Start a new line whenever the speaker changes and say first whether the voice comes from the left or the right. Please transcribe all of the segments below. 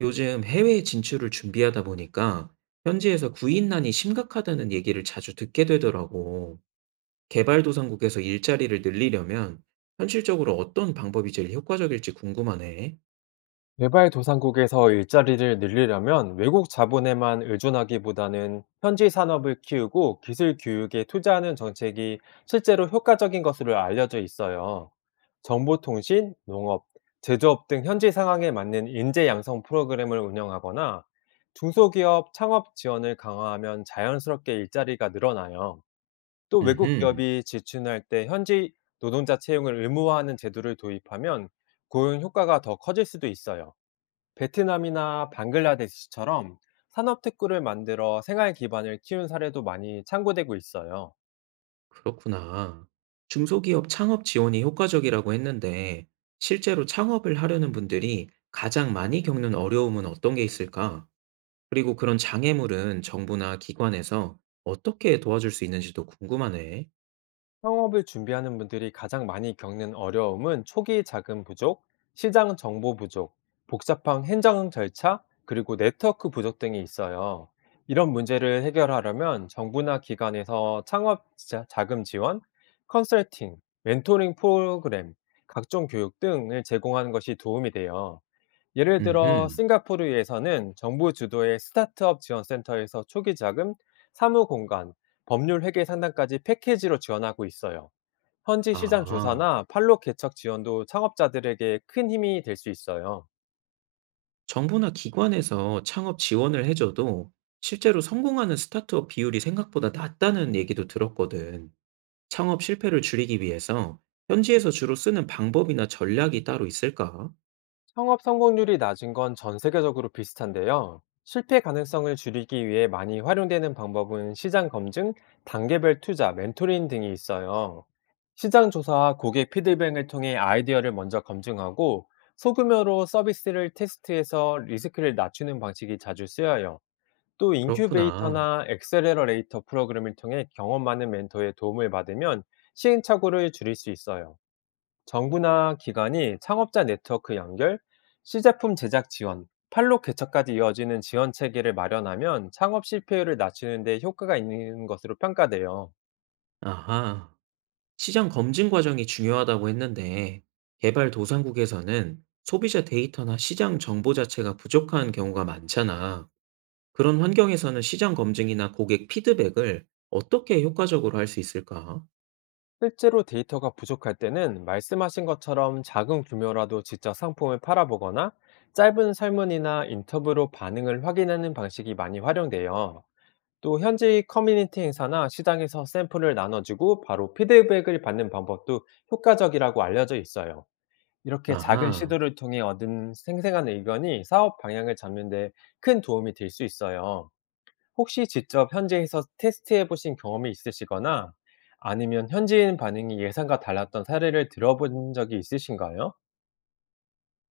right: 요즘 해외 진출을 준비하다 보니까 현지에서 구인난이 심각하다는 얘기를 자주 듣게 되더라고. 개발도상국에서 일자리를 늘리려면 현실적으로 어떤 방법이 제일 효과적일지 궁금하네.
left: 개발도상국에서 일자리를 늘리려면 외국 자본에만 의존하기보다는 현지 산업을 키우고 기술 교육에 투자하는 정책이 실제로 효과적인 것으로 알려져 있어요. 정보통신, 농업, 제조업 등 현지 상황에 맞는 인재 양성 프로그램을 운영하거나 중소기업 창업 지원을 강화하면 자연스럽게 일자리가 늘어나요. 또 외국
right: 음흠,
left: 기업이 지출할 때 현지 노동자 채용을 의무화하는 제도를 도입하면 고용 효과가 더 커질 수도 있어요. 베트남이나 방글라데시처럼 산업특구를 만들어 생활 기반을 키운 사례도 많이 창구되고 있어요.
right: 그렇구나. 중소기업 창업 지원이 효과적이라고 했는데 실제로 창업을 하려는 분들이 가장 많이 겪는 어려움은 어떤 게 있을까? 그리고 그런 장애물은 정부나 기관에서 어떻게 도와줄 수 있는지도 궁금하네.
left: 창업을 준비하는 분들이 가장 많이 겪는 어려움은 초기 자금 부족, 시장 정보 부족, 복잡한 행정 절차, 그리고 네트워크 부족 등이 있어요. 이런 문제를 해결하려면 정부나 기관에서 자금 지원, 컨설팅, 멘토링 프로그램, 각종 교육 등을 제공하는 것이 도움이 돼요. 예를 들어
right: 음
left: 싱가포르에서는 정부 주도의 스타트업 지원 센터에서 초기 자금, 사무 공간, 법률 회계 상담까지 패키지로 지원하고 있어요. 현지 시장
right: 아.
left: 조사나 판로 개척 지원도 창업자들에게 큰 힘이 될 수 있어요.
right: 정부나 기관에서 창업 지원을 해 줘도 실제로 성공하는 스타트업 비율이 생각보다 낮다는 얘기도 들었거든. 창업 실패를 줄이기 위해서 현지에서 주로 쓰는 방법이나 전략이 따로 있을까?
left: 창업 성공률이 낮은 건 전 세계적으로 비슷한데요. 실패 가능성을 줄이기 위해 많이 활용되는 방법은 시장 검증, 단계별 투자, 멘토링 등이 있어요. 시장 조사와 고객 피드백을 통해 아이디어를 먼저 검증하고 소규모로 서비스를 테스트해서 리스크를 낮추는 방식이 자주 쓰여요. 또
right: 그렇구나.
left: 인큐베이터나 액셀러레이터 프로그램을 통해 경험 많은 멘토의 도움을 받으면 시행착오를 줄일 수 있어요. 정부나 기관이 창업자 네트워크 연결, 시제품 제작 지원, 판로 개척까지 이어지는 지원 체계를 마련하면 창업 실패율을 낮추는 데 효과가 있는 것으로 평가돼요.
right: 아하. 시장 검증 과정이 중요하다고 했는데 개발도상국에서는 소비자 데이터나 시장 정보 자체가 부족한 경우가 많잖아. 그런 환경에서는 시장 검증이나 고객 피드백을 어떻게 효과적으로 할 수 있을까?
left: 실제로 데이터가 부족할 때는 말씀하신 것처럼 작은 규모라도 직접 상품을 팔아보거나 짧은 설문이나 인터뷰로 반응을 확인하는 방식이 많이 활용돼요. 또 현지 커뮤니티 행사나 시장에서 샘플을 나눠주고 바로 피드백을 받는 방법도 효과적이라고 알려져 있어요. 이렇게 작은
right: 아하.
left: 시도를 통해 얻은 생생한 의견이 사업 방향을 잡는 데 큰 도움이 될 수 있어요. 혹시 직접 현지에서 테스트해 보신 경험이 있으시거나 아니면 현지인 반응이 예상과 달랐던 사례를 들어본 적이 있으신가요?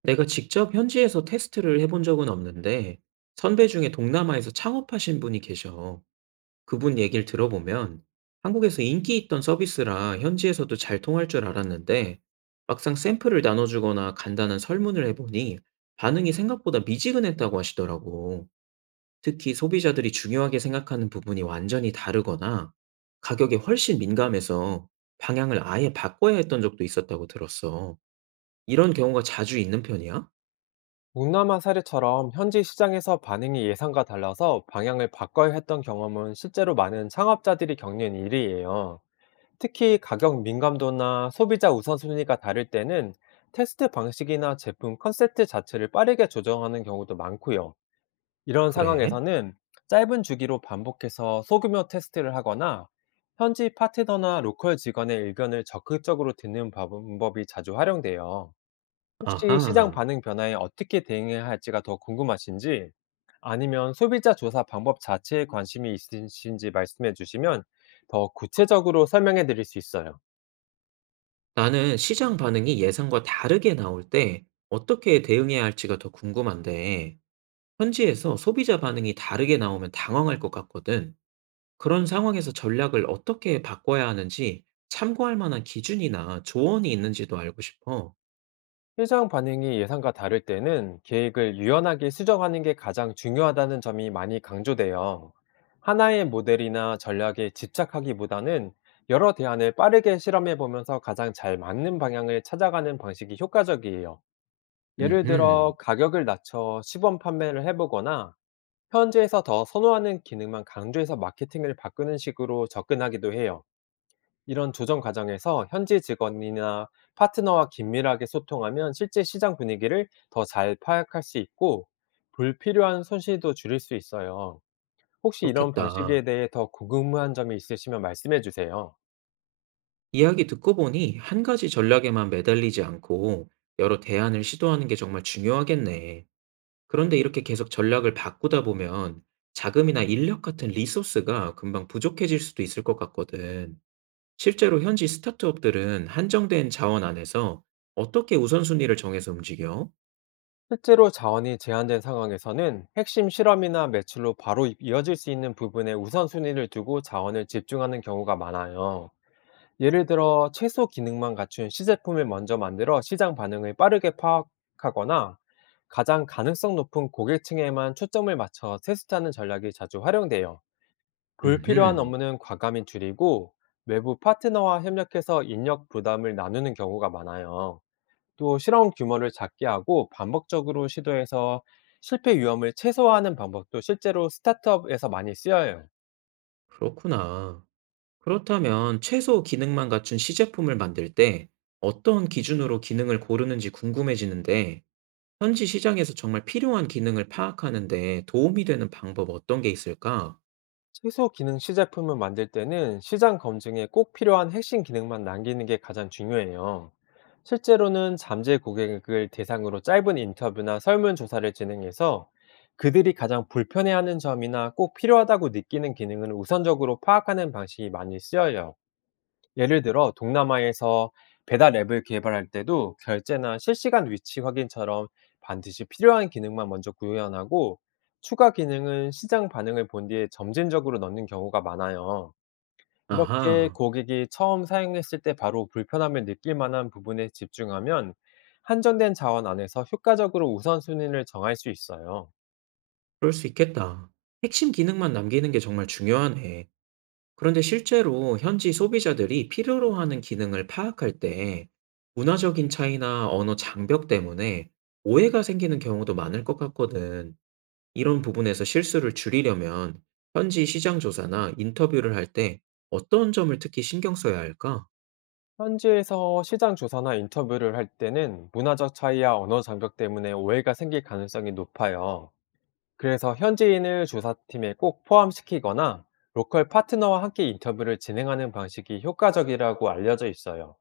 right: 내가 직접 현지에서 테스트를 해본 적은 없는데 선배 중에 동남아에서 창업하신 분이 계셔. 그분 얘기를 들어보면 한국에서 인기 있던 서비스라 현지에서도 잘 통할 줄 알았는데 막상 샘플을 나눠주거나 간단한 설문을 해보니 반응이 생각보다 미지근했다고 하시더라고. 특히 소비자들이 중요하게 생각하는 부분이 완전히 다르거나 가격에 훨씬 민감해서 방향을 아예 바꿔야 했던 적도 있었다고 들었어. 이런 경우가 자주 있는 편이야?
left: 동남아 사례처럼 현지 시장에서 반응이 예상과 달라서 방향을 바꿔야 했던 경험은 실제로 많은 창업자들이 겪는 일이에요. 특히 가격 민감도나 소비자 우선순위가 다를 때는 테스트 방식이나 제품 컨셉트 자체를 빠르게 조정하는 경우도 많고요. 이런
right: 그래?
left: 상황에서는 짧은 주기로 반복해서 소규모 테스트를 하거나 현지 파트너나 로컬 직원의 의견을 적극적으로 듣는 방법이 자주 활용돼요. 혹시 시장
right: 아하.
left: 반응 변화에 어떻게 대응해야 할지가 더 궁금하신지 아니면 소비자 조사 방법 자체에 관심이 있으신지 말씀해 주시면 더 구체적으로 설명해 드릴 수 있어요.
right: 나는 시장 반응이 예상과 다르게 나올 때 어떻게 대응해야 할지가 더 궁금한데, 현지에서 소비자 반응이 다르게 나오면 당황할 것 같거든. 그런 상황에서 전략을 어떻게 바꿔야 하는지 참고할 만한 기준이나 조언이 있는지도 알고 싶어.
left: 시장 반응이 예상과 다를 때는 계획을 유연하게 수정하는 게 가장 중요하다는 점이 많이 강조돼요. 하나의 모델이나 전략에 집착하기보다는 여러 대안을 빠르게 실험해 보면서 가장 잘 맞는 방향을 찾아가는 방식이 효과적이에요. 예를
right: 음흠,
left: 들어 가격을 낮춰 시범 판매를 해보거나 현지에서 더 선호하는 기능만 강조해서 마케팅을 바꾸는 식으로 접근하기도 해요. 이런 조정 과정에서 현지 직원이나 파트너와 긴밀하게 소통하면 실제 시장 분위기를 더 잘 파악할 수 있고 불필요한 손실도 줄일 수 있어요. 혹시 이런
right: 그렇겠다.
left: 방식에 대해 더 궁금한 점이 있으시면 말씀해 주세요.
right: 이야기 듣고 보니 한 가지 전략에만 매달리지 않고 여러 대안을 시도하는 게 정말 중요하겠네. 그런데 이렇게 계속 전략을 바꾸다 보면 자금이나 인력 같은 리소스가 금방 부족해질 수도 있을 것 같거든. 실제로 현지 스타트업들은 한정된 자원 안에서 어떻게 우선순위를 정해서 움직여?
left: 실제로 자원이 제한된 상황에서는 핵심 실험이나 매출로 바로 이어질 수 있는 부분에 우선순위를 두고 자원을 집중하는 경우가 많아요. 예를 들어 최소 기능만 갖춘 시제품을 먼저 만들어 시장 반응을 빠르게 파악하거나 가장 가능성 높은 고객층에만 초점을 맞춰 테스트하는 전략이 자주 활용돼요. 불필요한
right: 음흠,
left: 업무는 과감히 줄이고 외부 파트너와 협력해서 인력 부담을 나누는 경우가 많아요. 또 실험 규모를 작게 하고 반복적으로 시도해서 실패 위험을 최소화하는 방법도 실제로 스타트업에서 많이 쓰여요.
right: 그렇구나. 그렇다면 최소 기능만 갖춘 시제품을 만들 때 어떤 기준으로 기능을 고르는지 궁금해지는데 현지 시장에서 정말 필요한 기능을 파악하는데 도움이 되는 방법 어떤 게 있을까?
left: 최소 기능 시제품을 만들 때는 시장 검증에 꼭 필요한 핵심 기능만 남기는 게 가장 중요해요. 실제로는 잠재 고객을 대상으로 짧은 인터뷰나 설문조사를 진행해서 그들이 가장 불편해하는 점이나 꼭 필요하다고 느끼는 기능을 우선적으로 파악하는 방식이 많이 쓰여요. 예를 들어 동남아에서 배달 앱을 개발할 때도 결제나 실시간 위치 확인처럼 반드시 필요한 기능만 먼저 구현하고 추가 기능은 시장 반응을 본 뒤에 점진적으로 넣는 경우가 많아요. 이렇게
right: 아하.
left: 고객이 처음 사용했을 때 바로 불편함을 느낄 만한 부분에 집중하면 한정된 자원 안에서 효과적으로 우선순위를 정할 수 있어요.
right: 그럴 수 있겠다. 핵심 기능만 남기는 게 정말 중요하네. 그런데 실제로 현지 소비자들이 필요로 하는 기능을 파악할 때 문화적인 차이나 언어 장벽 때문에 오해가 생기는 경우도 많을 것 같거든. 이런 부분에서 실수를 줄이려면 현지 시장 조사나 인터뷰를 할 때 어떤 점을 특히 신경 써야 할까?
left: 현지에서 시장 조사나 인터뷰를 할 때는 문화적 차이와 언어 장벽 때문에 오해가 생길 가능성이 높아요. 그래서 현지인을 조사팀에 꼭 포함시키거나 로컬 파트너와 함께 인터뷰를 진행하는 방식이 효과적이라고 알려져 있어요.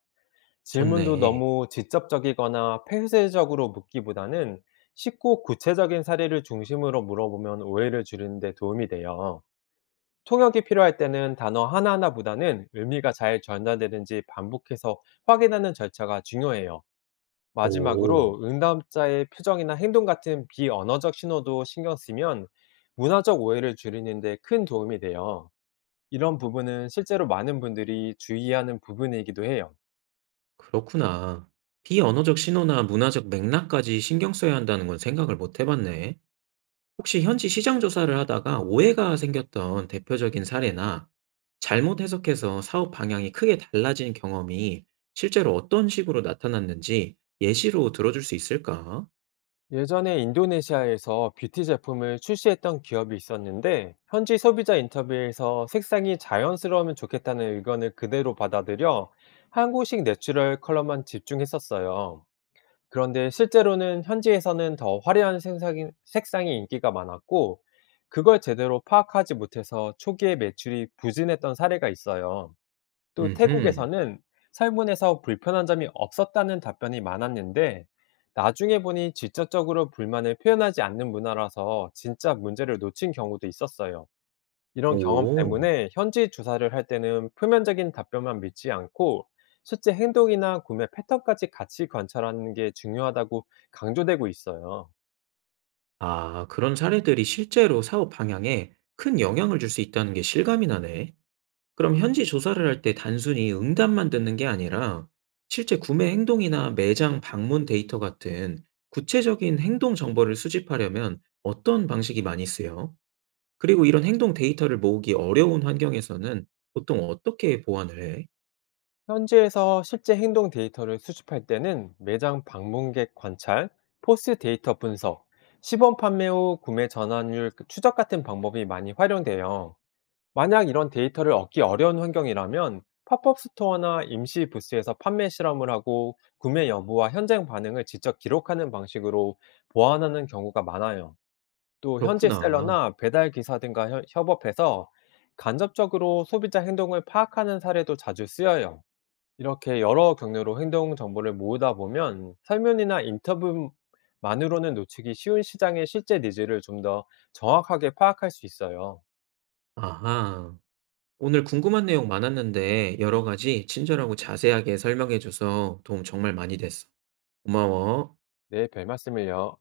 left: 질문도
right: 좋네.
left: 너무 직접적이거나 폐쇄적으로 묻기보다는 쉽고 구체적인 사례를 중심으로 물어보면 오해를 줄이는 데 도움이 돼요. 통역이 필요할 때는 단어 하나하나보다는 의미가 잘 전달되는지 반복해서 확인하는 절차가 중요해요.
right: 오,
left: 마지막으로 응답자의 표정이나 행동 같은 비언어적 신호도 신경 쓰면 문화적 오해를 줄이는 데 큰 도움이 돼요. 이런 부분은 실제로 많은 분들이 주의하는 부분이기도 해요.
right: 그렇구나. 비언어적 신호나 문화적 맥락까지 신경 써야 한다는 건 생각을 못 해봤네. 혹시 현지 시장 조사를 하다가 오해가 생겼던 대표적인 사례나 잘못 해석해서 사업 방향이 크게 달라진 경험이 실제로 어떤 식으로 나타났는지 예시로 들어줄 수 있을까?
left: 예전에 인도네시아에서 뷰티 제품을 출시했던 기업이 있었는데 현지 소비자 인터뷰에서 색상이 자연스러우면 좋겠다는 의견을 그대로 받아들여 한국식 내추럴 컬러만 집중했었어요. 그런데 실제로는 현지에서는 더 화려한 색상이 인기가 많았고, 그걸 제대로 파악하지 못해서 초기에 매출이 부진했던 사례가 있어요. 또
right: 음흠.
left: 태국에서는 설문에서 불편한 점이 없었다는 답변이 많았는데, 나중에 보니 직접적으로 불만을 표현하지 않는 문화라서 진짜 문제를 놓친 경우도 있었어요. 이런 경험
right: 오.
left: 때문에 현지 주사를 할 때는 표면적인 답변만 믿지 않고 실제 행동이나 구매 패턴까지 같이 관찰하는 게 중요하다고 강조되고 있어요.
right: 아, 그런 사례들이 실제로 사업 방향에 큰 영향을 줄 수 있다는 게 실감이 나네. 그럼 현지 조사를 할 때 단순히 응답만 듣는 게 아니라 실제 구매 행동이나 매장 방문 데이터 같은 구체적인 행동 정보를 수집하려면 어떤 방식이 많이 쓰여? 그리고 이런 행동 데이터를 모으기 어려운 환경에서는 보통 어떻게 보완을 해?
left: 현지에서 실제 행동 데이터를 수집할 때는 매장 방문객 관찰, 포스 데이터 분석, 시범 판매 후 구매 전환율 추적 같은 방법이 많이 활용돼요. 만약 이런 데이터를 얻기 어려운 환경이라면 팝업 스토어나 임시 부스에서 판매 실험을 하고 구매 여부와 현장 반응을 직접 기록하는 방식으로 보완하는 경우가 많아요. 또 현지
right: 그렇구나.
left: 셀러나 배달 기사 등과 협업해서 간접적으로 소비자 행동을 파악하는 사례도 자주 쓰여요. 이렇게 여러 경로로 행동 정보를 모으다 보면 설문이나 인터뷰만으로는 놓치기 쉬운 시장의 실제 니즈를 좀 더 정확하게 파악할 수 있어요.
right: 아하. 오늘 궁금한 내용 많았는데 여러 가지 친절하고 자세하게 설명해줘서 도움 정말 많이 됐어. 고마워.
left: 네, 별 말씀을요.